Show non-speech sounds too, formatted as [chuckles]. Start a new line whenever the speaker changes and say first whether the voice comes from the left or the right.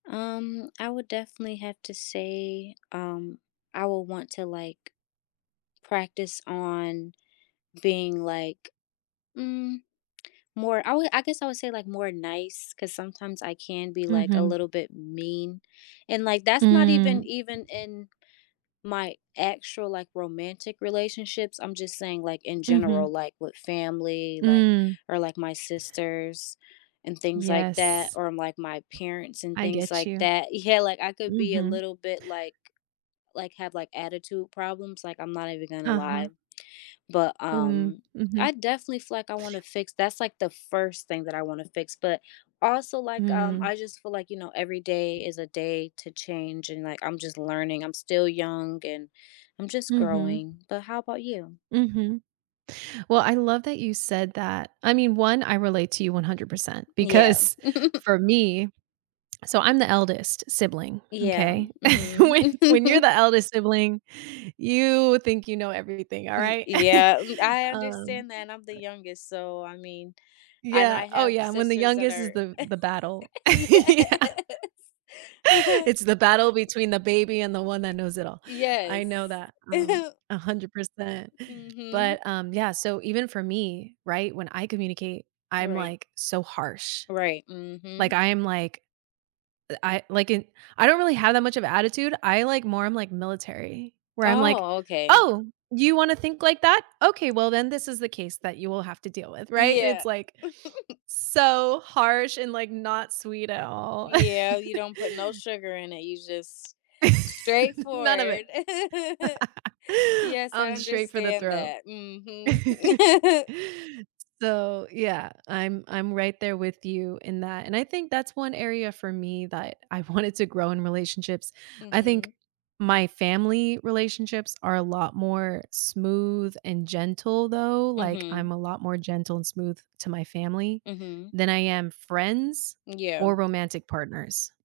left: Um, I would definitely have to say, um, I will want to, like, practice on being, like mm, more I would, I guess I would say, like, more nice 'cause sometimes I can be, like, a
right: Mhm.
left: little bit mean, and, like, that's not even
right: Mm.
left: even in my actual, like, romantic relationships, I'm just saying, like, in general,
right: Mhm.
left: like, with family, like
right: Mm.
left: or, like, my sisters and things like that
right: Yes.
left: or, like, my parents and
right: I
left: things
right: get
left: like
right: you.
left: that yeah, like, I could be a
right: Mhm.
left: little bit, like like, have, like, attitude problems, like, I'm not even gonna lie.
right: Uh-huh.
left: But,
right: Mm,
left: um,
right: mhm.
left: I definitely feel like I wanna fix that's, like, the 1st thing that I wanna fix, but also, like, um,
right: Mm.
left: I just feel like, you know, every day is a day to change, and, like, I'm just learning. I'm still young, and I'm just
right: Mhm.
left: growing, but how 'bout you?
right: Mhm. Well, I love that you said that. I mean, 1, I relate to you 100%,
left: Yeah.
right: because
left: [chuckles]
right: for me so I'm the eldest sibling,
left: Yeah,
right: okay?
left: mhm.
right: When when you're
left: [chuckles]
right: the eldest sibling, you think you know everything, all
left: Y
right: right? [chuckles]
left: yeah, m I
right: Um,
left: understand that I'm the
right: right
left: youngest, so I mean and
right: Yeah,
left: I
right: oh
left: have
right: yeah, when the
left: sisters that
right: youngest is
left: are
right: the the battle, yeah.
left: yes. [chuckles]
right: It's the battle between the baby and the one that
left: Y
right: knows it all. I know
left: yes.
right: that, um,
left: [chuckles]
right: 100%,
left: Mhm.
right: but, um, yeah, so even for me, right, when I communicate, I'm,
left: Right.
right: like, so harsh,
left: Right,
right: like,
left: mhm.
right: I am like, eh, I like it I don't really have that much of attitude, I like more I'm like military, where I'm like,
left: Oh, okay.
right: "Oh, you wanna think like that? okay, well, then this is the case that you will have to deal with," right? And it's
left: Yeah.
right: like,
left: [chuckles]
right: so harsh and, like, not sweet at all. [laughs]
left: Yeah, you don't put no sugar in it, you just
right: [laughs] None of it.
left: straightforward. [chuckles]
right: [laughs]
left: Yes, I
right: I'm straight for the
left: understand
right: throat.
left: that, mhm.
right: [laughs]
left: [chuckles]
right: So, yeah, I'm I'm right there with you in that, and I think that's 1 area for me that I wanted to grow in relationships. I think
left: Mhm.
right: my family relationships are a lot more smooth and gentle though, like, I'm
left: Mhm.
right: a lot more gentle and smooth to my family
left: Mhm.
right: than I am friends or
left: Yeah.
right: romantic partners.